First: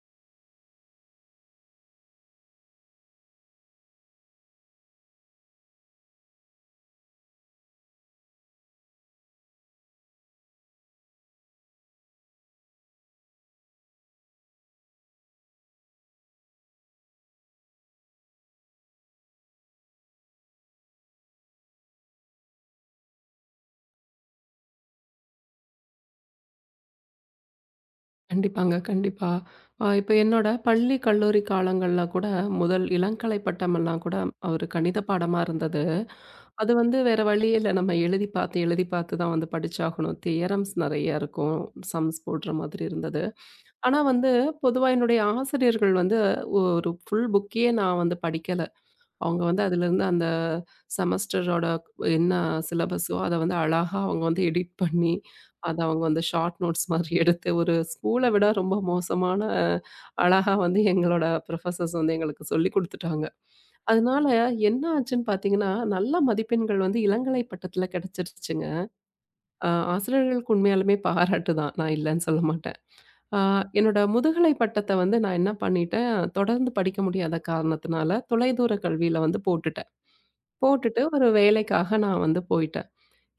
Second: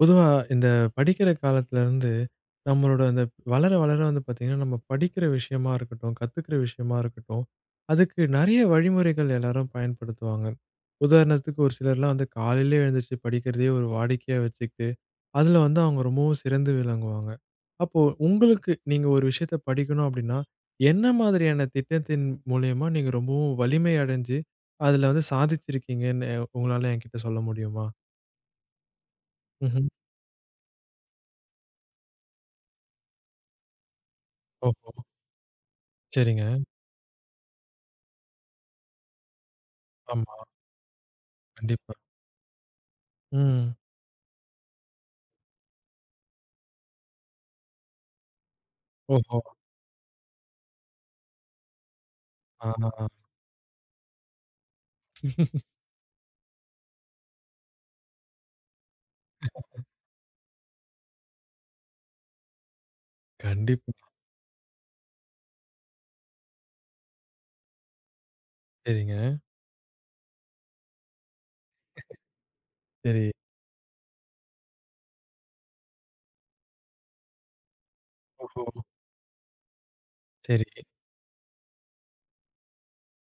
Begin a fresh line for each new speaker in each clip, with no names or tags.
பொதுவா இந்த படிக்கிற காலத்துல இருந்து, நம்மளோட அந்த வளர வளர வந்து பார்த்தீங்கன்னா, நம்ம படிக்கிற விஷயமா இருக்கட்டும், கத்துக்கிற விஷயமா இருக்கட்டும், அதுக்கு நெறைய வழிமுறைகள் எல்லாரும் பயன்படுத்துவாங்க. உதாரணத்துக்கு ஒரு சிலர்லாம் வந்து காலையிலயே எழுந்திருச்சு படிக்கிறதையே ஒரு வாடிக்கையா வச்சுக்கிட்டு, அதுல வந்து அவங்க ரொம்பவும் சிறந்து விளங்குவாங்க. அப்போ உங்களுக்கு நீங்க ஒரு விஷயத்த படிக்கணும் அப்படின்னா, என்ன மாதிரியான திட்டத்தின் மூலியமா நீங்க ரொம்பவும் வலிமை அடைஞ்சு, அதுல வந்து சாதிச்சிருக்கீங்கன்னு உங்களால என்கிட்ட சொல்ல முடியுமா?
கண்டிப்பாங்க, கண்டிப்பா.
ம்ஹ்ம்.
இப்ப என்னோட பள்ளி, கல்லூரி காலங்கள்ல கூட முதல் இளங்கலை பட்டமெல்லாம் கூட ஒரு
ஓஹோ!
கணித பாடமா இருந்தது.
சரிங்க.
அது வந்து வேற வழி இல்ல. நம்ம எழுதி பார்த்து, எழுதி பார்த்து தான் வந்து படிச்சாகணும்.
ஆமா.
தியரம்ஸ் நெறைய இருக்கும்.
கண்டிப்பா.
சம்ஸ் போடுற மாதிரி இருந்தது.
ம்.
ஆனா வந்து பொதுவா என்னுடைய ஆசிரியர்கள் வந்து ஒரு ஃபுல் புக்கயே நான் வந்து படிக்கல.
ஓஹோ!
அவங்க வந்து அதுலேருந்து அந்த செமஸ்டரோட என்ன
ஆ
சிலபஸோ அத வந்து அழகா அவங்க வந்து எடிட் பண்ணி, அத அவங்க வந்து ஷார்ட் நோட்ஸ் மாதிரி எடுத்து ஒரு ஸ்கூல விட ரொம்ப மோசமான அழகா வந்து எங்களோட புரொஃபசர்ஸ் வந்து எங்களுக்கு சொல்லிக் குடுத்துட்டாங்க.
கண்டிப்பா.
அதனால என்ன ஆச்சுன்னு பார்த்தீங்கன்னா, நல்ல மதிப்பெண்கள் வந்து இளங்கலை பட்டத்தில கிடைச்சிருச்சுங்க.
சரிங்க.
அ ஆசிரியர்களுக்கு உண்மையாலுமே பாராட்டு தான். நான் இல்லன்னு சொல்ல மாட்டேன்.
சரி.
அ என்னோட முதுகலை பட்டத்த வந்து நான் என்ன பண்ணிட்டேன், தொடர்ந்து படிக்க முடியாத காரணத்தினால
ஓஹோ!
தொலைதூர கல்வியில வந்து போட்டுட்டேன்.
சரி.
போட்டுட்டு ஒரு வேலைக்காக நான் வந்து போயிட்டேன்.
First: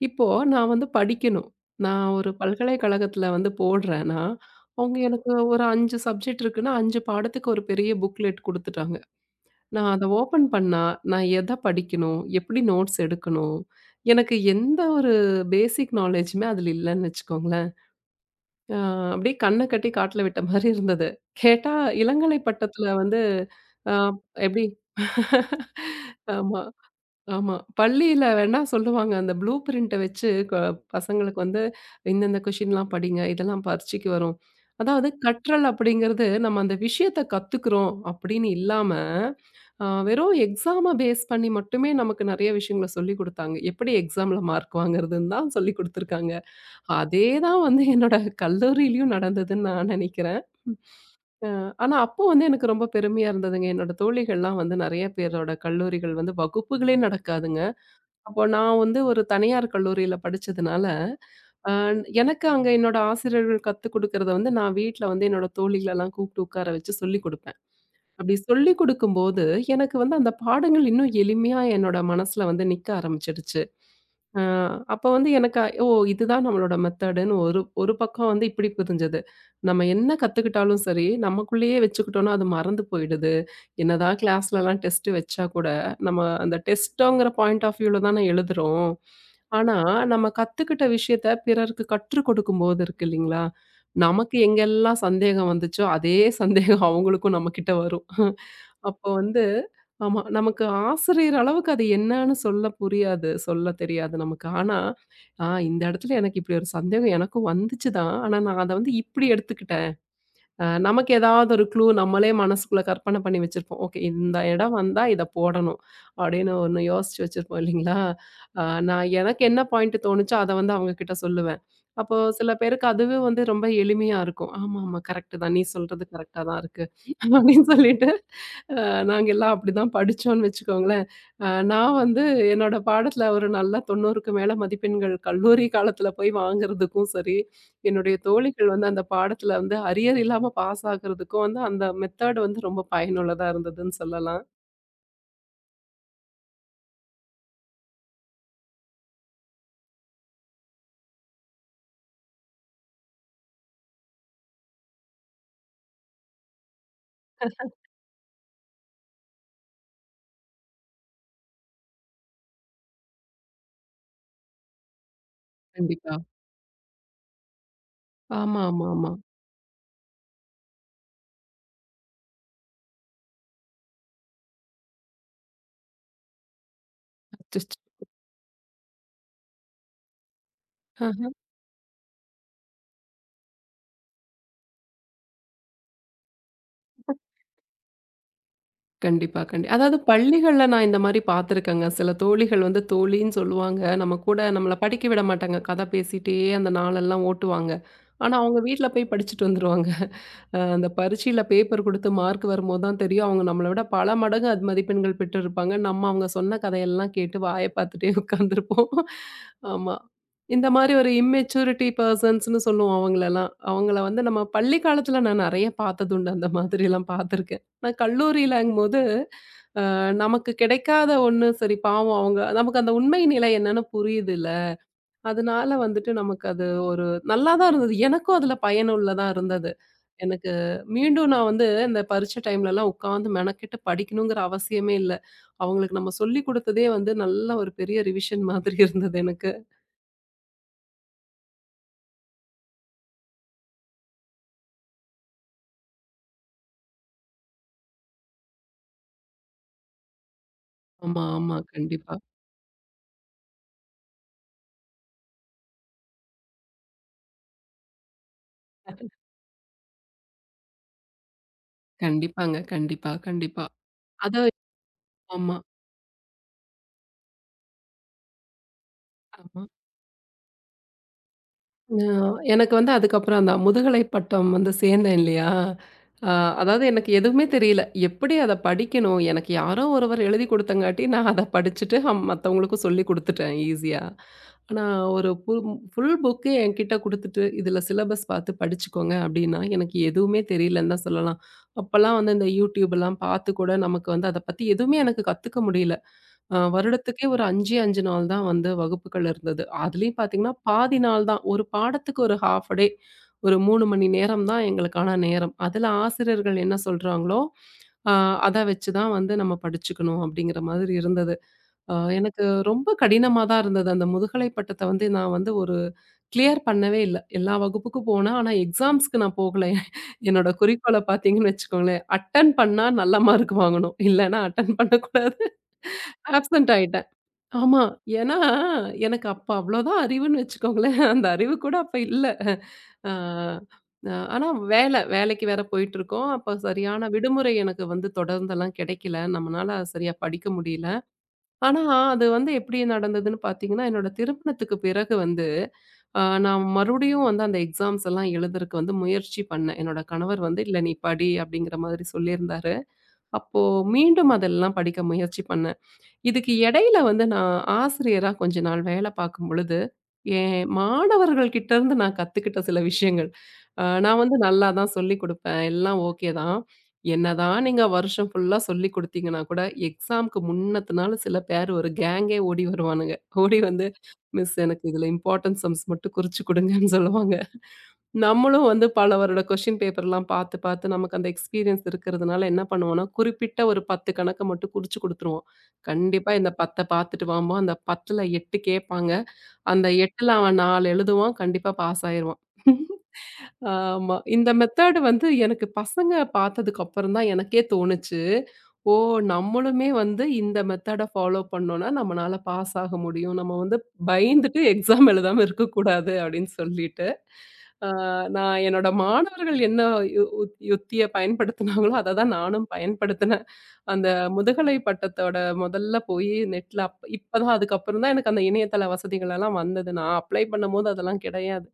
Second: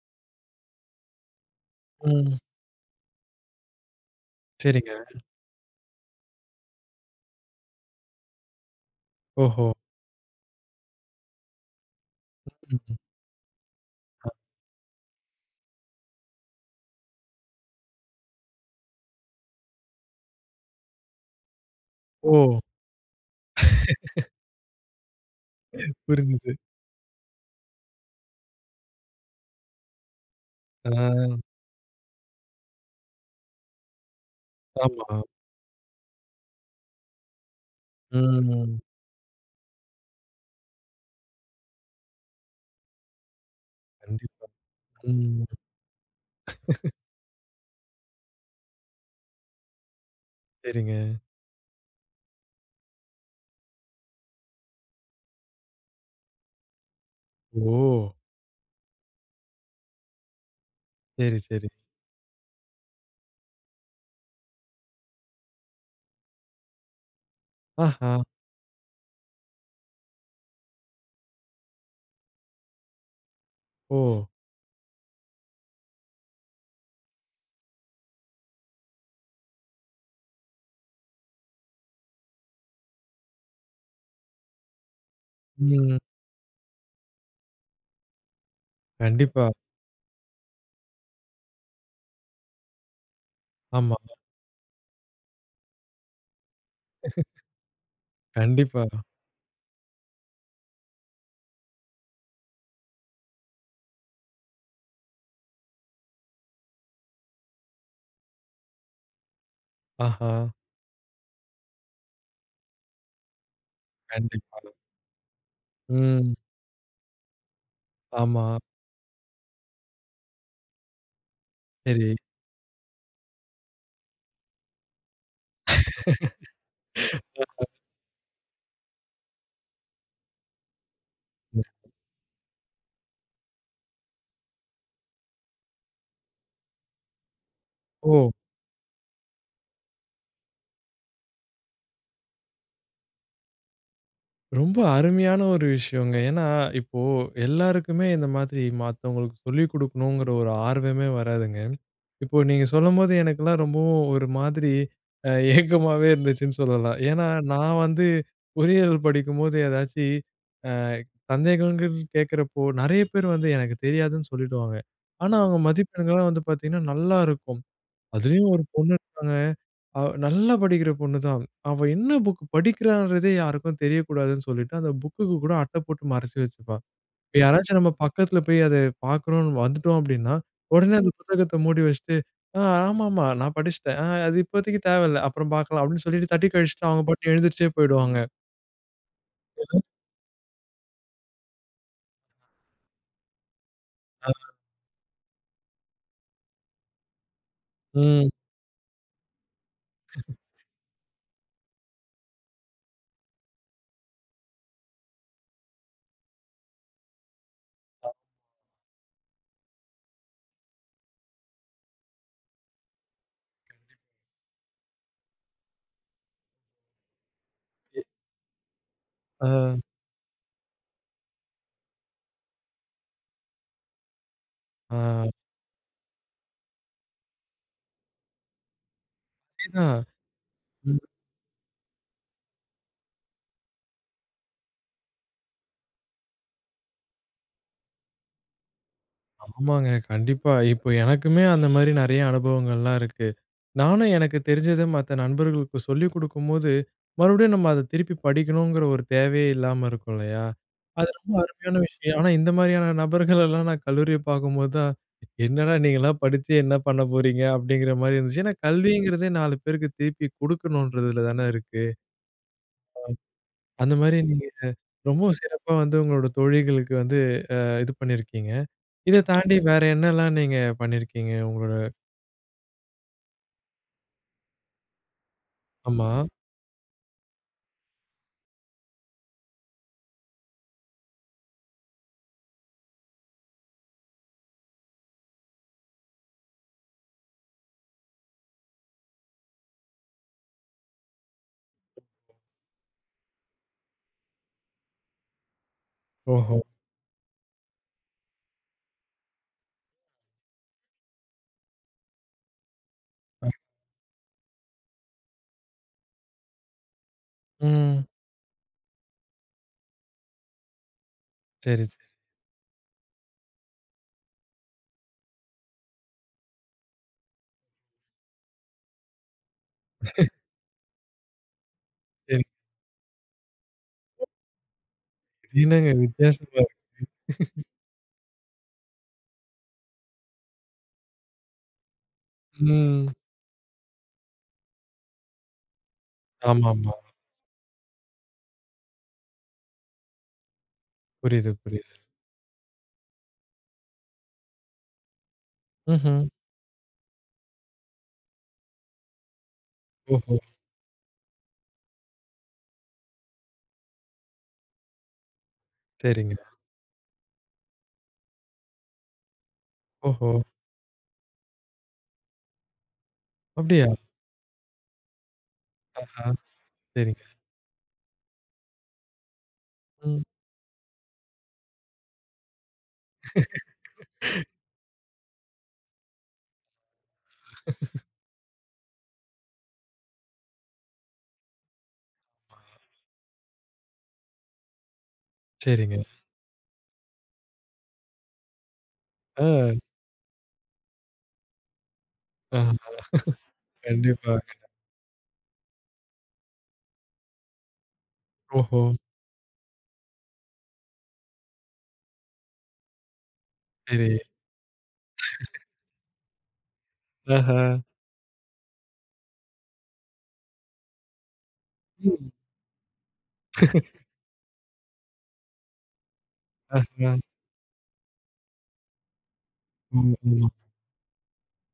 இப்போ நான் வந்து படிக்கணும். நான் ஒரு
ம்.
பல்கலைக்கழகத்தில வந்து போடுறேன்னா,
சரிங்க.
அவங்க எனக்கு ஒரு 5 சப்ஜெக்ட் இருக்குன்னா, 5 பாடத்துக்கு ஒரு பெரிய புக்லெட் குடுத்துட்டாங்க.
ஓஹோ!
நான் அத ஓப்பன் பண்ணா, நான் எத படிக்கணும்? எப்படி நோட்ஸ்
ம்.
எடுக்கணும்? எனக்கு எந்த ஒரு பேசிக் நாலேஜுமே அதில இல்லன்னு வச்சுக்கோங்களேன். அ அப்படியே கண்ண கட்டி காட்டுல விட்ட மாரி இருந்தது. கேட்டா
ஓ!
இளங்கலை பட்டத்தில வந்து அ எப்படி?
புரிஞ்சுது.
ஆமா. ஆமா. பள்ளியில வேணா சொல்லுவாங்க. அந்த ப்ளூ பிரிண்ட்ட வச்சு க
ஆ
பசங்களுக்கு வந்து இந்தந்த கொஷின்லாம் படிங்க. இதெல்லாம் பரீட்சைக்கு வரும்.
ஆமா.
அதாவது கற்றல் அப்படிங்கிறது நம்ம அந்த விஷயத்த கத்துக்கிறோம் அப்படின்னு
ம்.
இல்லாம, வெறும் எக்ஸாம பேஸ் பண்ணி மட்டுமே நமக்கு நெறைய விஷயங்கள சொல்லிக் குடுத்தாங்க. எப்படி எக்ஸாம்ல
கண்டிப்பா.
மார்க் வாங்குறதுன்னு
ம்.
தான் சொல்லிக் குடுத்துருக்காங்க. அதே தான் வந்து என்னோட கல்லூரியிலயும் நடந்ததுன்னு நான் நெனைக்கிறேன்.
சரிங்க.
அ ஆனா அப்போ வந்து எனக்கு ரொம்ப பெருமையா இருந்ததுங்க. என்னோட தோழிகள்லாம் வந்து நெறைய பேரோட கல்லூரிகள் வந்து வகுப்புகளே நடக்காதுங்க.
ஓ!
அப்போ நான் வந்து ஒரு தனியார் கல்லூரியில படிச்சதுனால,
சரி, சரி.
அ எனக்கு அங்க என்னோட ஆசிரியர்கள் கத்துக் குடுக்கறத வந்து நான் வீட்ல வந்து என்னோட தோழிகளலாம் கூப்பிட்டு உட்கார வச்சு சொல்லிக் குடுப்பேன்.
ஆஹா!
அப்படி சொல்லிக் குடுக்கும்போது, எனக்கு வந்து அந்த பாடங்கள் இன்னும் எளிமையா என்னோட மனசுல வந்து நிக்க ஆரம்பிச்சிடுச்சு.
ஓ!
அ அப்ப வந்து எனக்கு ஓ! இதுதான் நம்மளோட மெத்தடுன்னு ஒரு ஒரு பக்கம் வந்து இப்படி புரிஞ்சது. நம்ம என்ன கத்துக்கிட்டாலும் சரி, நமக்குள்ளேயே வச்சுக்கிட்டோம்னா அது மறந்து போயிடுது. என்னதான் கிளாஸ்லலாம் டெஸ்ட் வச்சா கூட,
ம்.
நம்ம அந்த டெஸ்ட்டோங்கிற பாயிண்ட் ஆஃப் வியூல தான எழுதுறோம்.
கண்டிப்பா.
ஆனா, நம்ம கத்துக்கிட்ட விஷயத்த பிறருக்கு கற்றுக் கொடுக்கும்போது இருக்கு இல்லைங்களா,
ஆமா.
நமக்கு எங்கெல்லாம் சந்தேகம் வந்துச்சோ, அதே சந்தேகம் அவங்களுக்கும் நம்மகிட்ட வரும்.
கண்டிப்பா.
அப்போ வந்து ஆமா. நமக்கு ஆசிரியர் அளவுக்கு அது என்னான்னு சொல்ல புரியாது. சொல்ல தெரியாது நமக்கு. ஆனா, இந்த இடத்துல எனக்கு இப்படி ஒரு சந்தேகம் எனக்கும் வந்துச்சு தான். ஆனா நான் அத வந்து இப்படி எடுத்துக்கிட்டேன்.
ஆஹா!
நமக்கு ஏதாவது ஒரு க்ளூ நம்மளே மனசுக்குள்ள கற்பனை பண்ணி வச்சிருப்போம். ஓகே, இந்த
கண்டிப்பா.
இடம் வந்தா இத போடணும்.
ம்.
அப்படின்னு ஒண்ணு யோசிச்சு வச்சிருப்போம் இல்லைங்களா?
ஆமா.
அ நான் எனக்கு என்ன பாயிண்ட் தோணுச்சோ அத வந்து அவங்க கிட்ட சொல்லுவேன்.
சரி.
அப்போ சில பேருக்கு அதுவே வந்து ரொம்ப எளிமையா இருக்கும். ஆமாமா, கரெக்ட் தான். நீ சொல்றது கரெக்ட்டா தான் இருக்கு. அப்படின்னு சொல்லிட்டு அ நாங்க எல்லாம் அப்படிதான் படிச்சோம்னு வச்சுக்கோங்களேன். நான் வந்து என்னோட பாடத்துல ஒரு நல்ல 90க்கு மேல மதிப்பெண்கள் கல்லூரி காலத்துல போய் வாங்குறதுக்கும் சரி, என்னுடைய
ஓ!
தோழிகள் வந்து அந்த பாடத்துல வந்து அரியர் இல்லாம பாஸ் ஆகுறதுக்கும் வந்து அந்த மெத்தட் வந்து ரொம்ப பயனுள்ளதா இருந்ததுன்னு சொல்லலாம்.
ரொம்ப அருமையான ஒரு விஷயங்க. ஏன்னா, இப்போ எல்லாருக்குமே இந்த மாதிரி மத்தவங்களுக்கு சொல்லிக் குடுக்கணுங்கிற ஒரு ஆர்வமே வராதுங்க. இப்போ நீங்க சொல்லும்போது எனக்கெல்லாம் ரொம்பவும் ஒரு மாதிரி ஏக்கமாவே இருந்துச்சுன்னு சொல்லலாம். ஏன்னா, நான் வந்து பொறியியல் படிக்கும்போது ஏதாச்சு அ சந்தேகங்கள் கேட்கிறப்போ, நெறைய பேர் வந்து எனக்கு தெரியாதுன்னு சொல்லிடுவாங்க. ஆனா, அவங்க
கண்டிப்பா.
மதிப்பெண்கள்லாம் வந்து பார்த்தீங்கன்னா நல்லா இருக்கும். அதுலயும்
ஆமா,
ஒரு
ஆமா,
பொண்ணு
ஆமா.
இருக்காங்க. அவ நல்லா படிக்கிற பொண்ணு தான். அவ என்ன புக் படிக்கிறான்றதே யாருக்கும் தெரியக்கூடாதுன்னு சொல்லிட்டு, அந்த புக்குக்கு கூட அட்டை போட்டு மறைச்சு வச்சுப்பா. இப்ப யாராச்சும்
அச்சச்சோ!
நம்ம பக்கத்துல போய் அத பார்க்குறோம்னு வந்துட்டோம் அப்படின்னா, உடனே அந்த புத்தகத்த மூடி வச்சுட்டு, "ஆ ஆமாமா நான் படிச்சுட்டேன். ஆ அது இப்போதைக்கு தேவையில்ல. அப்புறம் பார்க்கலாம்" அப்படின்னு சொல்லிட்டு தட்டி கழிச்சுட்டு அவங்க பாட்டுக்கு எழுந்திரிச்சே போயிடுவாங்க.
கண்டிப்பா, கண்டி அதாவது பள்ளிகள்ல நான் இந்த மாரி பார்த்துருக்கேங்க. சில தோழிகள் வந்து தோழின்னு சொல்லுவாங்க. நம்ம
ஆ.
கூட நம்மள படிக்க விட மாட்டாங்க. கதை பேசிட்டே அந்த நாளெல்லாம் ஓட்டுவாங்க.
ம்.
ஆனா, அவங்க வீட்ல போய் படிச்சுட்டு வந்துருவாங்க. அந்த பரீட்சையில பேப்பர் குடுத்து மார்க் வரும்போது தான் தெரியும். அவங்க நம்மள விட பல மடங்கு அது மதிப்பெண்கள் பெற்றிருப்பாங்க. நம்ம அவங்க சொன்ன கதையெல்லாம் கேட்டு வாய பார்த்துட்டே உட்காந்துருப்போம். ஆமா. இந்த மாரி ஒரு இம்மெச்சூரிட்டி பெர்சன்ஸ்ன்னு சொல்லுவோம் அவங்களலாம். அவங்கள வந்து நம்ம பள்ளி காலத்துல நான் நெறைய பார்த்ததுண்டு. அந்த மாதிரிலாம் பார்த்துருக்கேன். நான்
அப்டி.
கல்லூரியிலங்கும்போது,
ஆ.
நமக்கு கிடைக்காத ஒண்ணு சரி, பாவம் அவங்க, நமக்கு அந்த உண்மை நிலை என்னன்னு புரியுதுல்ல.
ஆ.
அதனால வந்துட்டு நமக்கு அது ஒரு நல்லா தான் இருந்தது. எனக்கும் அதுல பயனுள்ளதா இருந்தது.
அதேதான்.
எனக்கு மீண்டும் நான் வந்து இந்த பரீட்சை டைம்லலாம் உட்காந்து மெனக்கெட்டு படிக்கணுங்கிற அவசியமே இல்ல. அவங்களுக்கு நம்ம சொல்லிக் குடுத்ததே வந்து நல்ல ஒரு பெரிய ரிவிஷன் மாதிரி இருந்தது எனக்கு.
ஆமாங்க. கண்டிப்பா. இப்போ எனக்குமே அந்த மாரி நெறைய அனுபவங்கள்லாம் இருக்கு. நானும் எனக்கு தெரிஞ்சத மத்த நண்பர்களுக்கு சொல்லிக் குடுக்கும்போது, மறுபடியும் நம்ம அத திருப்பி படிக்கணுங்கிற ஒரு தேவையே இல்லாம இருக்கும் இல்லையா? அது
ஆமா,
ரொம்ப
ஆமா.
அருமையான
கண்டிப்பா.
விஷயம். ஆனா இந்த மாரியான நபர்களெல்லாம் நான் கல்லூரிய பார்க்கும்போது தான், "என்னடா நீங்கலாம் படிச்சு என்ன பண்ண போறீங்க?" அப்படிங்கிற மாரி இருந்துச்சு. ஏன்னா கல்விங்கிறதே 4 பேருக்கு திருப்பி குடுக்கணுன்றதுல தானே இருக்கு.
கண்டிப்பாங்க. கண்டிப்பா, கண்டிப்பா.
அந்த மாரி
அத
நீங்க ரொம்பவும்
ஆமா,
சிறப்பா வந்து உங்களோட தோழிகளுக்கு வந்து இது பண்ணியிருக்கீங்க. இத தாண்டி
ஆமா.
வேற என்னலாம் நீங்க பண்ணியிருக்கீங்க? உங்களோட
அ எனக்கு வந்து அதுக்கப்புறம் அந்த முதுகலை பட்டம் வந்து சேர்ந்தேன் இல்லையா?
ஆமா.
அ அதாவது எனக்கு எதுவுமே தெரியல. எப்படி அத படிக்கணும்? எனக்கு யாரோ ஒருவர் எழுதி குடுத்தங்காட்டி, நான் அத படிச்சுட்டு மத்தவங்களுக்கும் சொல்லிக் குடுத்துட்டேன் ஈஸியா. ஆனா ஒரு புல் ஃபுல் புக்கே என்கிட்ட குடுத்துட்டு, "இதுல சிலபஸ் பார்த்து படிச்சுக்கோங்க" அப்படின்னா, எனக்கு எதுவுமே தெரியலன்னு தான் சொல்லலாம். அப்பலாம் வந்து இந்த YouTubeலாம் பார்த்து கூட நமக்கு வந்து அத பத்தி எதுவுமே எனக்கு கத்துக்க முடியல.
ஓஹோ!
வருடத்துக்கே ஒரு 5 நாள் தான் வந்து வகுப்புகள் இருந்தது. அதுலயும் பார்த்தீங்கன்னா, பாதி நாள் தான். ஒரு பாடத்துக்கு ஒரு ஹால்ஃப் டே ஒரு 3 மணி நேரம் தான் எங்களுக்கான நேரம். அதுல ஆசிரியர்கள் என்ன சொல்றாங்களோ,
ம்.
அ அத வச்சு தான் வந்து நம்ம படிச்சுக்கணும் அப்படிங்கிற மாதிரி இருந்தது.
சரி, சரி,
எனக்கு ரொம்ப கடினமா தான் இருந்தது. அந்த முதுகலை பட்டத்த வந்து நான் வந்து ஒரு கிளியர் பண்ணவே இல்ல. எல்லா வகுப்புக்கும் போனேன். ஆனா எக்ஸாம்ஸ்க்கு நான் போகல. என்னோட குறிக்கோள பார்த்தீங்கன்னு வச்சுக்கோங்களேன்,
சரி.
அட்டெண்ட் பண்ணா நல்ல மார்க் வாங்கணும். இல்லன்னா அட்டெண்ட் பண்ணக்கூடாது.
திடீர்னுங்க வித்தியாசமா
ஆப்சென்ட்
இருக்கு.
ஆயிட்டேன். ஆமா. ஏன்னா, எனக்கு அப்ப அவ்வளோதான் அறிவுன்னு வச்சுக்கோங்களேன். அந்த அறிவு கூட அப்ப இல்ல.
ம்.
ஆ அ ஆனா வேலைக்கு வேற போயிட்டுருக்கோம். அப்ப
ஆமாமா.
சரியான விடுமுறை எனக்கு வந்து தொடர்ந்தெல்லாம் கிடைக்கல. நம்மனால சரியா படிக்க முடியல.
புரியுது,
ஆனா,
புரியுது.
அது வந்து எப்படி நடந்ததுன்னு பார்த்தீங்கன்னா, என்னோட திருமணத்துக்கு பிறகு வந்து,
ம்ஹ்ம்.
நான் மறுபடியும் வந்து அந்த எக்ஸாம்ஸ் எல்லாம் எழுதுறக்கு வந்து முயற்சி பண்ணேன். என்னோட
ஓஹோ!
கணவர் வந்து, "இல்ல, நீ படி" அப்படிங்கிற மாதிரி சொல்லியிருந்தாரு. அப்போ மீண்டும் அதெல்லாம் படிக்க முயற்சி பண்ணேன்.
சரிங்க.
இதுக்கு இடையில வந்து நான் ஆசிரியரா கொஞ்ச நாள் வேலை பார்க்கும் பொழுது,
ஓஹோ!
என் மாணவர்கள் கிட்ட இருந்து நான் கத்துக்கிட்ட சில விஷயங்கள்.
அப்படியா?
நான் வந்து நல்லா தான் சொல்லிக் குடுப்பேன். எல்லாம்
ஆஹா!
ஓகே தான்.
சரிங்க.
என்னதான் நீங்க வருஷம் ஃபுல்லா சொல்லிக் குடுத்தீங்கன்னா கூட,
ம்.
எக்ஸாம்க்கு முன்னத்த நாள் சில பேர் ஒரு கேங்கே ஓடி வருவானுங்க. ஓடி வந்து, "மிஸ், எனக்கு இதுல இம்பார்ட்டன்ட் சம்ஸ் மட்டும் குறிச்சு குடுங்கன்னு" சொல்லுவாங்க. நம்மளும் வந்து பலவரோட கொஸ்டின் பேப்பர்லாம் பார்த்து, பார்த்து நமக்கு அந்த எக்ஸ்பீரியன்ஸ் இருக்கிறதுனால என்ன பண்ணுவோம்னா, குறிப்பிட்ட ஒரு 10 கணக்க மட்டும் குறிச்சு குடுத்துருவோம்.
சரிங்க.
கண்டிப்பா இந்த 10 பார்த்துட்டு வாம்போம். அந்த 10ல 8 கேட்பாங்க.
ஆ.
அந்த 8ல அவன் 4 எழுதுவான். கண்டிப்பா பாஸ் ஆயிருவான்.
ஆஹா.
ஆமா. இந்த
கண்டிப்பாங்க.
மெத்தேடு வந்து எனக்கு பசங்க பார்த்ததுக்கு அப்புறம் தான் எனக்கே தோணுச்சு.
ஓஹோ!
ஓ! நம்மளுமே வந்து இந்த மெத்தேட ஃபாலோ பண்ணோம்னா, நம்மனால பாஸ் ஆக முடியும். நம்ம வந்து
சரி.
பயந்துட்டு எக்ஸாம் எழுதாம இருக்கக்கூடாது அப்படின்னு சொல்லிட்டு,
ஆஹா.
ஆ நான் என்னோட மாணவர்கள் என்ன யு உத் யுத்திய பயன்படுத்தினாங்களோ, அத
ம்.
தான் நானும் பயன்படுத்தினேன். அந்த முதுகலை பட்டத்தோட முதல்ல போய் நெட்ல
ஆஹா.
இப்பதான் அதுக்கப்புறம் தான் எனக்கு அந்த இணையதள வசதிகள் எல்லாம் வந்தது. நான்
ம்,
அப்ளை
ம்.
பண்ணும்போது அதெல்லாம் கிடையாது.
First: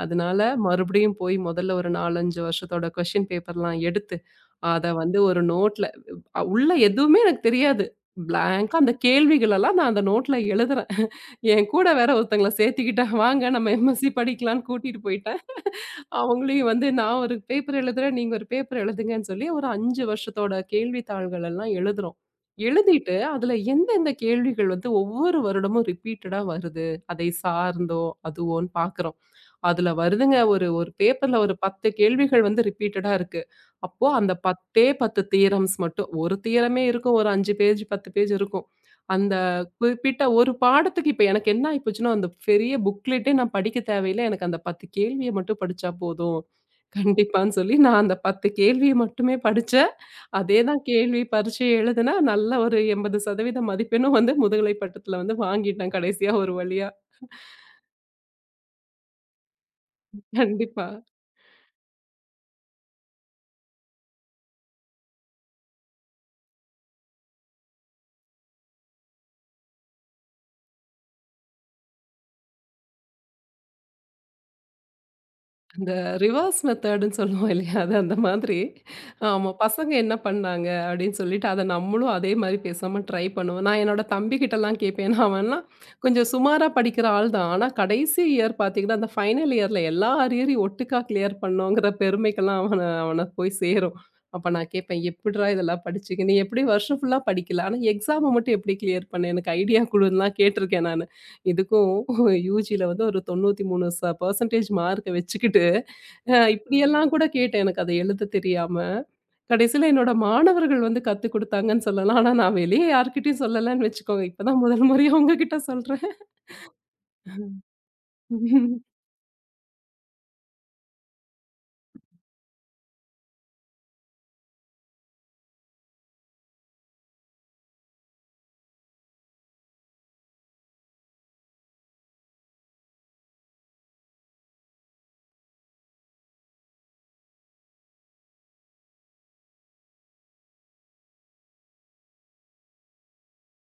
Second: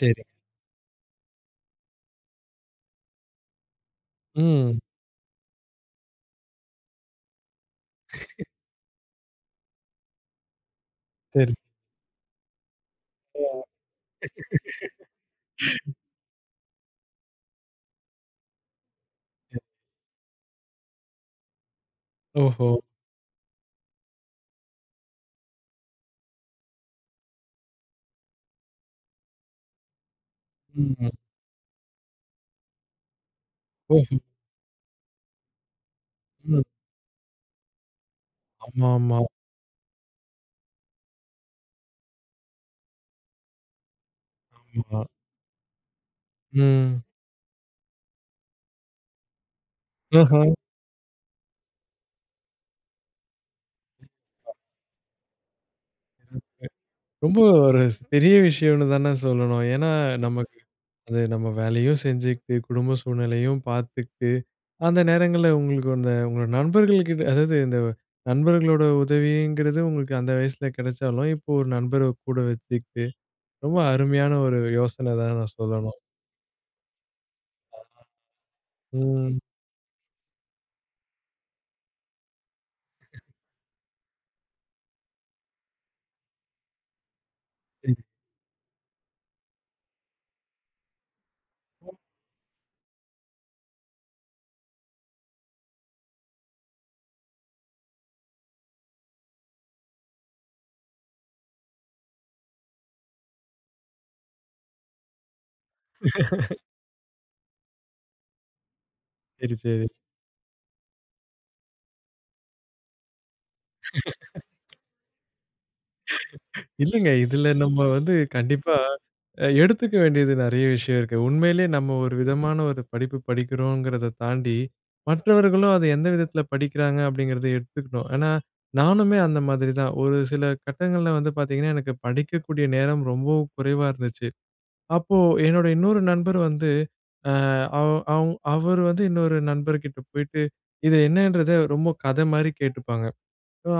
சரிங்க.
அதனால மறுபடியும் போய் முதல்ல ஒரு 4, 5 வருஷத்தோட கொஸ்டின் பேப்பர்லாம் எடுத்து,
ம்.
அத வந்து ஒரு நோட்ல உள்ள எதுவுமே எனக்கு தெரியாது. பிளாங்கா அந்த கேள்விகளெல்லாம் நான் அந்த நோட்ல எழுதுறேன்.
சரி.
என் கூட வேற ஒருத்தங்கள சேர்த்துக்கிட்டேன். வாங்க நம்ம எம்எஸ்சி படிக்கலான்னு கூட்டிட்டு போயிட்டேன். அவங்களையும் வந்து நான் ஒரு பேப்பர் எழுதுறேன், நீங்க ஒரு பேப்பர் எழுதுங்கன்னு சொல்லி ஒரு 5 வருஷத்தோட கேள்வித்தாள்கள் எல்லாம் எழுதுறோம்.
ஓஹோ!
எழுதிட்டு அதுல எந்தெந்த கேள்விகள் வந்து ஒவ்வொரு வருடமும் ரிப்பீட்டடா வருது, அதை சார்ந்தோ அதுவோன்னு பார்க்குறோம். அதுல வருதுங்க ஒரு ஒரு
ம்.
பேப்பர்ல ஒரு 10 கேள்விகள் வந்து ரிப்பீட்டடா இருக்கு. அப்போ
ஓஹோ!
அந்த 10ஏ 10 தியரம்ஸ் மட்டும். ஒரு
ம்.
தியரமே இருக்கும். ஒரு 5 பேஜ் 10 பேஜ் இருக்கும்.
ஆமாமா,
அந்த குறிப்பிட்ட ஒரு பாடத்துக்கு இப்ப எனக்கு என்ன ஆயி போச்சுன்னா, அந்த பெரிய புக்லெட்டே நான் படிக்க தேவையில்ல. எனக்கு அந்த 10
ஆமா.
கேள்விய மட்டும் படிச்சா போதும்.
ம்.
கண்டிப்பான்னு சொல்லி நான் அந்த 10 கேள்விய மட்டுமே படிச்சேன்.
ஆஹா.
அதே தான் கேள்வி பரீட்சை எழுதுனேன். நல்ல ஒரு 80% மதிப்பெண்ணும் வந்து முதுகலை பட்டத்துல வந்து வாங்கிட்டேன் கடைசியா ஒரு வழியா.
ரொம்ப ஒரு பெரிய விஷயம்னு தானே சொல்லணும். ஏன்னா, நமக்கு
கண்டிப்பா.
அது நம்ம வேலையும் செஞ்சுக்கிட்டு, குடும்ப சூழ்நிலையும் பார்த்துக்கிட்டு, அந்த நேரங்கள்ல உங்களுக்கு அந்த உங்க நண்பர்கள் கிட்ட அதாவது இந்த நண்பர்களோட உதவிங்கிறது உங்களுக்கு அந்த வயசுல கிடைச்சாலும், இப்போ ஒரு நண்பர கூட வச்சுக்கிட்டு, ரொம்ப அருமையான ஒரு யோசனை தான் நான்
அந்த
சொல்லணும்.
ரிவர்ஸ் மெத்தடுன்னு சொல்லுவோம் இல்லையா? அது அந்த மாதிரி.
ம்.
ஆமா. பசங்க என்ன பண்ணாங்க அப்படின்னு சொல்லிட்டு, அத நம்மளும் அதே மாரி பேசாம ட்ரை பண்ணுவோம். நான் என்னோட தம்பிகிட்டலாம் கேட்பேன். ஏன்னா அவன்லாம் கொஞ்சம் சுமாரா படிக்கிற ஆள் தான். ஆனா
சரி,
கடைசி இயர் பார்த்தீங்கன்னா, அந்த ஃபைனல் இயர்ல எல்லா அரியரையும் ஒட்டுக்கா கிளியர் பண்ணோங்கிற பெருமைக்கெல்லாம் அவன அவன போய் சேரும். அப்ப நான் கேட்பேன், "எப்புட்றா இதெல்லாம் படிச்சீங்க? நீ எப்படி வருஷம் ஃபுல்லா படிக்கல? ஆனா எக்ஸாம மட்டும் எப்படி கிளியர் பண்ண? எனக்கு ஐடியா குடுன்லாம்" கேட்டிருக்கேன் நானு. இதுக்கும் யூஜில வந்து ஒரு 93 பெர்சென்டேஜ் மார்க்க வச்சுக்கிட்டு, இப்படியெல்லாம் கூட கேட்டேன். எனக்கு அத எழுத தெரியாம.
சரி, சரி.
கடைசில என்னோட மாணவர்கள் வந்து கத்துக் குடுத்தாங்கன்னு சொல்லலாம். ஆனா நான் வெளிய யார்கிட்டயும் சொல்லலன்னு வச்சுக்கோங்க. இப்ப தான் முதல் முறையா உங்ககிட்ட சொல்றேன்.
இல்லங்க, இதுல நம்ம வந்து
உம்
கண்டிப்பா எடுத்துக்க வேண்டியது நெறைய விஷயம் இருக்கு. உண்மையிலேயே நம்ம ஒரு விதமான ஒரு படிப்பு படிக்கிறோங்கிறத தாண்டி, மற்றவர்களும் அத எந்த விதத்தில படிக்கிறாங்க அப்படிங்கிறத எடுத்துக்கணும். ஏன்னா, நானுமே அந்த மாதிரி தான். ஒரு சில கட்டங்கள்ல வந்து பார்த்தீங்கன்னா, எனக்கு படிக்கக்கூடிய நேரம் ரொம்பவும் குறைவா இருந்துச்சு. அப்போ என்னோட இன்னொரு நண்பர் வந்து, அ அவ் அவ் அவர் வந்து இன்னொரு நண்பர்கிட்ட போயிட்டு, இது என்னன்றத ரொம்ப கதை மாரி கேட்டுப்பாங்க.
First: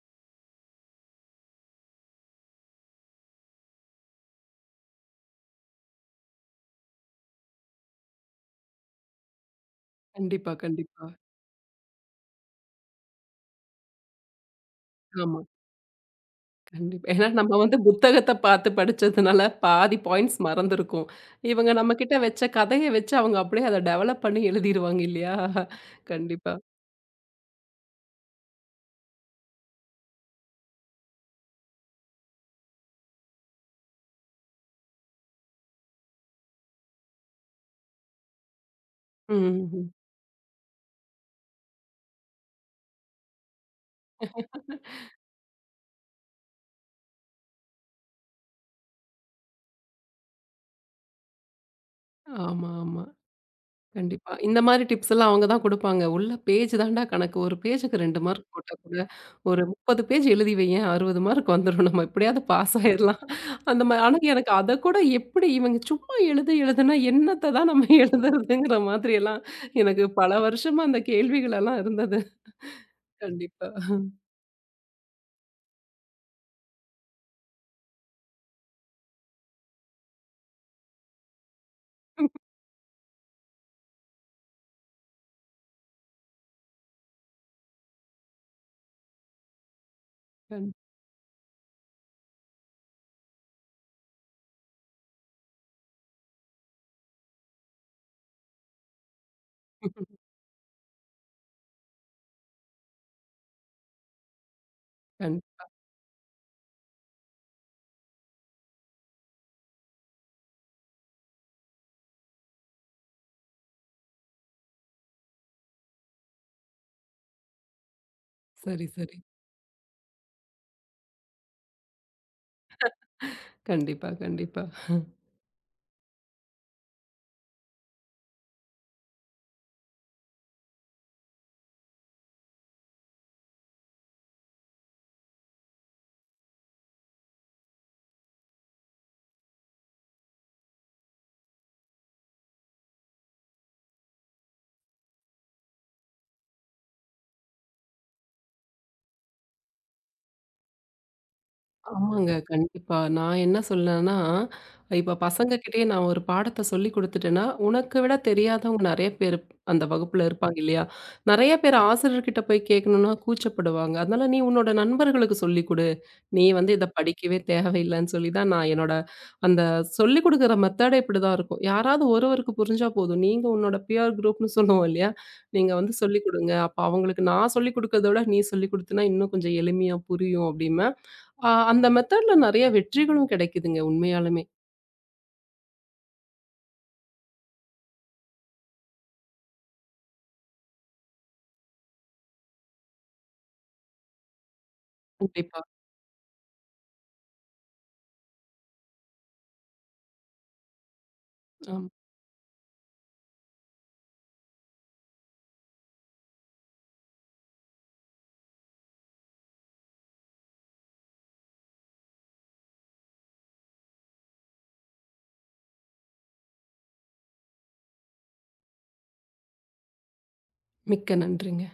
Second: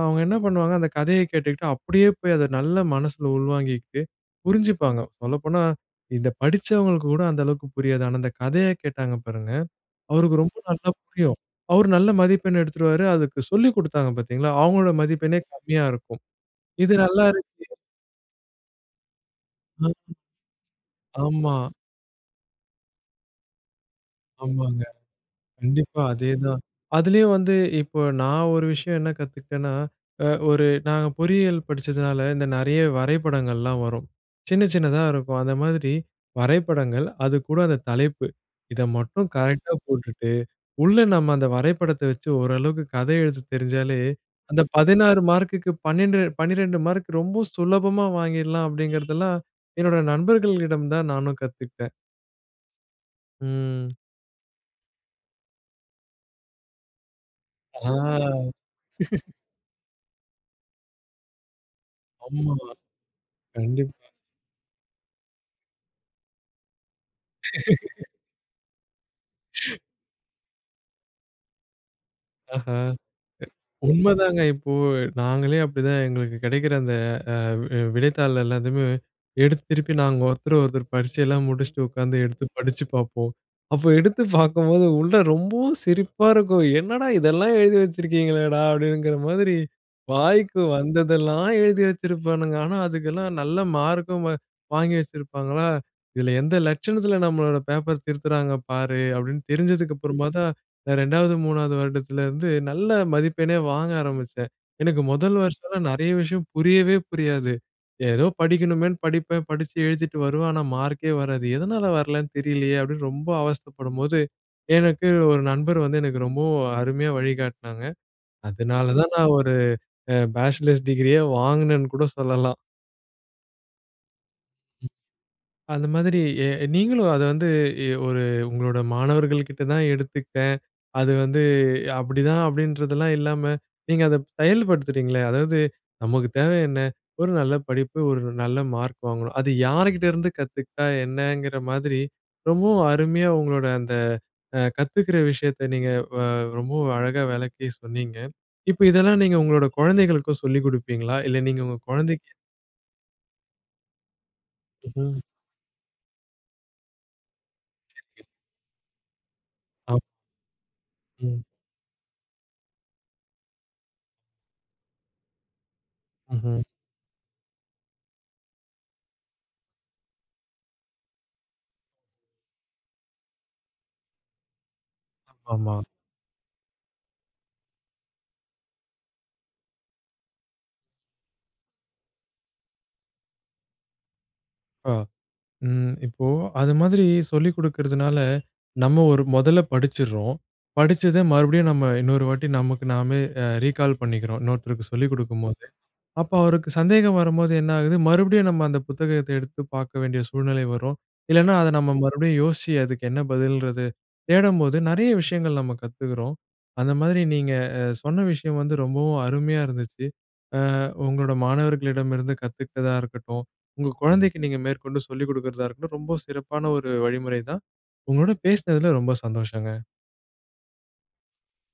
அவங்க என்ன பண்ணுவாங்க, அந்த கதைய கேட்டுக்கிட்டு அப்படியே போய் அத நல்ல மனசுல உள்வாங்கிக்கிட்டு புரிஞ்சுப்பாங்க. சொல்லப்போனா, இத படிச்சவங்களுக்கு கூட அந்த அளவுக்கு புரியாது. ஆனா, அந்த கதைய கேட்டாங்க பாருங்க, அவருக்கு
கண்டிப்பா,
ரொம்ப நல்லா
கண்டிப்பா.
புரியும். அவரு நல்ல மதிப்பெண் எடுத்துருவாரு. அதுக்கு சொல்லிக் குடுத்தாங்க பாத்தீங்களா, அவங்களோட
ஆமா.
மதிப்பெண்ணே கம்மியா இருக்கும். இது
கண்டிப்பா.
நல்லா
ஏன்னா நம்ம
இருக்கு.
வந்து புத்தகத்த பார்த்து படிச்சதுனால பாதி பாயிண்ட்ஸ் மறந்திருக்கும்.
ஆமா,
இவங்க நம்மகிட்ட வச்ச கதைய வச்சு அவங்க அப்படியே அத டெவலப் பண்ணி
ஆமாங்க.
எழுதிருவாங்க இல்லையா?
கண்டிப்பா.
கண்டிப்பா.
அதேதான். அதுலயும் வந்து இப்போ நான் ஒரு விஷயம் என்ன கத்துக்கிட்டேன்னா, ஒரு நாங்க பொறியியல் படிச்சதுனால இந்த நெறைய வரைபடங்கள்லாம் வரும். சின்ன சின்னதா இருக்கும். அந்த மாதிரி வரைபடங்கள், அது கூட அந்த தலைப்பு. இத மட்டும் கரெக்ட்டா
ம்.
போட்டுட்டு, உள்ள நம்ம அந்த வரைபடத்த வச்சு ஓரளவுக்கு கதை எழுத தெரிஞ்சாலே, அந்த 16 மார்க்குக்கு 12 மார்க் ரொம்ப சுலபமா வாங்கிடலாம் அப்படிங்கிறதெல்லாம், என்னோட நண்பர்களிடம் தான் நானும் கத்துக்கிட்டேன்.
ஆமா, ஆமா.
ம்.
கண்டிப்பா. இந்த மாரி டிப்ஸ் எல்லாம் அவங்க தான் குடுப்பாங்க. உள்ள பேஜ் தான்டா கணக்கு. ஒரு பேஜுக்கு 2
ஆ.
மார்க் போட்டா கூட, ஒரு 30 பேஜ் எழுதி வையேன் 60 மார்க் வந்துரும். நம்ம எப்படியாவது
ஆமா.
பாஸ் ஆயிரலாம். அந்த மாரி
கண்டிப்பா.
ஆனா எனக்கு அத கூட எப்படி இவங்க சும்மா எழுது எழுதுனா என்னத்த தான் நம்ம எழுதுறதுங்கிற மாதிரி எல்லாம் எனக்கு பல வருஷமா அந்த கேள்விகள் எல்லாம் இருந்தது.
ஆஹா.
கண்டிப்பா.
உண்மதாங்க. இப்போ நாங்களே அப்படிதான் எங்களுக்கு கிடைக்கிற அந்த விடைத்தாள் எல்லாத்தையுமே எடுத்து திருப்பி நாங்க ஒருத்தர் ஒருத்தர் பரீட்சையெல்லாம் முடிச்சுட்டு உட்காந்து எடுத்து படிச்சு பார்ப்போம். அப்போ எடுத்து பார்க்கும்போது உள்ள ரொம்பவும் சிரிப்பா இருக்கும். "என்னடா இதெல்லாம் எழுதி வச்சிருக்கீங்களேடா!" அப்படிங்கிற மாதிரி வாய்க்கு
கண்
வந்ததெல்லாம் எழுதி வச்சிருப்பானுங்க. ஆனா அதுக்கெல்லாம் நல்ல மார்க்கும் வாங்கி வச்சிருப்பாங்களா, "இதுல எந்த லட்சணத்துல நம்மளோட பேப்பர் திருத்துறாங்க பாரு" அப்படின்னு தெரிஞ்சதுக்கு அப்புறமா தான் நான் 2வது, 3வது வருடத்துல இருந்து நல்ல மதிப்பெண்ணே வாங்க ஆரம்பிச்சேன். எனக்கு முதல்
கண்
வருஷம்லாம் நெறைய விஷயம் புரியவே புரியாது. ஏதோ படிக்கணுமேன்னு படிப்பேன். படிச்சு எழுதிட்டு வருவேன். ஆனா மார்க்கே வராது. எதனால வரலன்னு தெரியலையே! அப்படின்னு ரொம்ப அவஸ்தைப்படும்போது, எனக்கு ஒரு நண்பர் வந்து எனக்கு ரொம்பவும் அருமையா வழிகாட்டுனாங்க.
சரி,
அதனால தான்
சரி.
நான் ஒரு பேச்சுலர்ஸ் டிகிரியே வாங்கினேன்னு கூட சொல்லலாம்.
கண்டிப்பா, கண்டிப்பா.
அந்த மாதிரி நீங்களும் அத வந்து ஒரு உங்களோட மாணவர்கள் கிட்ட தான் எடுத்துக்கிட்டேன். அது வந்து அப்படிதான் அப்படின்றதெல்லாம் இல்லாம, நீங்க அத செயல்படுத்துறீங்களே, அதாவது நமக்கு தேவை என்ன? ஒரு நல்ல படிப்பு, ஒரு நல்ல மார்க் வாங்கணும். அது யார்கிட்ட இருந்து கத்துக்கிட்டா என்னங்கிற மாதிரி, ரொம்பவும் அருமையா உங்களோட அந்த கத்துக்கிற விஷயத்த நீங்க ரொம்பவும் அழகா விளக்கி சொன்னீங்க. இப்ப இதெல்லாம் நீங்க உங்களோட குழந்தைகளுக்கும் சொல்லிக் குடுப்பீங்களா? இல்ல நீங்க உங்க குழந்தைக்கு
ஆமாங்க. கண்டிப்பா. நான் என்ன சொல்றேன்னா, இப்ப
ம்ஹ்ம்.
பசங்ககிட்டயே நான் ஒரு பாடத்த சொல்லிக் குடுத்துட்டேன்னா, உனக்கு விட தெரியாதவங்க நெறைய பேர் அந்த
ஆ.
வகுப்புல இருப்பாங்க இல்லையா?
ம்.
நெறைய பேர் ஆசிரியர்கிட்ட போய் கேட்கணும்னா கூச்சப்படுவாங்க. அதனால நீ உன்னோட நண்பர்களுக்கு சொல்லிக் குடு. நீ
ம்ஹ்ம்.
வந்து இத படிக்கவே தேவையில்லன்னு சொல்லி தான் நான் என்னோட அந்த சொல்லிக் குடுக்குற மெத்தடே இப்படிதான் இருக்கும். யாராவது ஒருவருக்கு புரிஞ்சா போதும். நீங்க உன்னோட பியர் குரூப்னு சொல்லுவோம் இல்லையா? நீங்க
ஆமா.
வந்து சொல்லிக் குடுங்க. அப்ப அவங்களுக்கு நான் சொல்லிக் குடுக்கிறத விட நீ சொல்லிக் குடுத்தீன்னா இன்னும் கொஞ்சம் எளிமையா புரியும் அப்படிம்பேன். அந்த மெத்தட்ல நெறைய வெற்றிகளும் கிடைக்குதுங்க உண்மையாலுமே.
ஆ. ம். இப்போ அது மாதிரி சொல்லிக் குடுக்கிறதுனால, நம்ம ஒரு முதல்ல படிச்சிடுறோம். படிச்சத மறுபடியும் நம்ம இன்னொரு வாட்டி நமக்கு நாமே ரீகால் பண்ணிக்கிறோம். இன்னொருத்தருக்கு சொல்லிக்
கண்டிப்பா.
குடுக்கும்போது. அப்ப அவருக்கு சந்தேகம் வரும்போது என்ன ஆகுது, மறுபடியும் நம்ம அந்த புத்தகத்த எடுத்து பார்க்க வேண்டிய சூழ்நிலை வரும். இல்லன்னா, அத
ஆமா.
நம்ம ம். மறுபடியும் யோசிச்சு அதுக்கு என்ன பதில்ன்றது தேடும்போது நெறைய விஷயங்கள் நம்ம கத்துக்கிறோம். அந்த மாதிரி நீங்க சொன்ன விஷயம் வந்து ரொம்பவும் அருமையா இருந்துச்சு. அ உங்களோட மாணவர்களிடமிருந்து கத்துக்கிட்டதா இருக்கட்டும், உங்க குழந்தைக்கு நீங்க மேற்கொண்டு சொல்லிக் குடுக்கிறதா இருக்கட்டும், ரொம்ப சிறப்பான ஒரு வழிமுறை தான். உங்களோட பேசினதுல ரொம்ப சந்தோஷங்க.
மிக்க நன்றிங்க.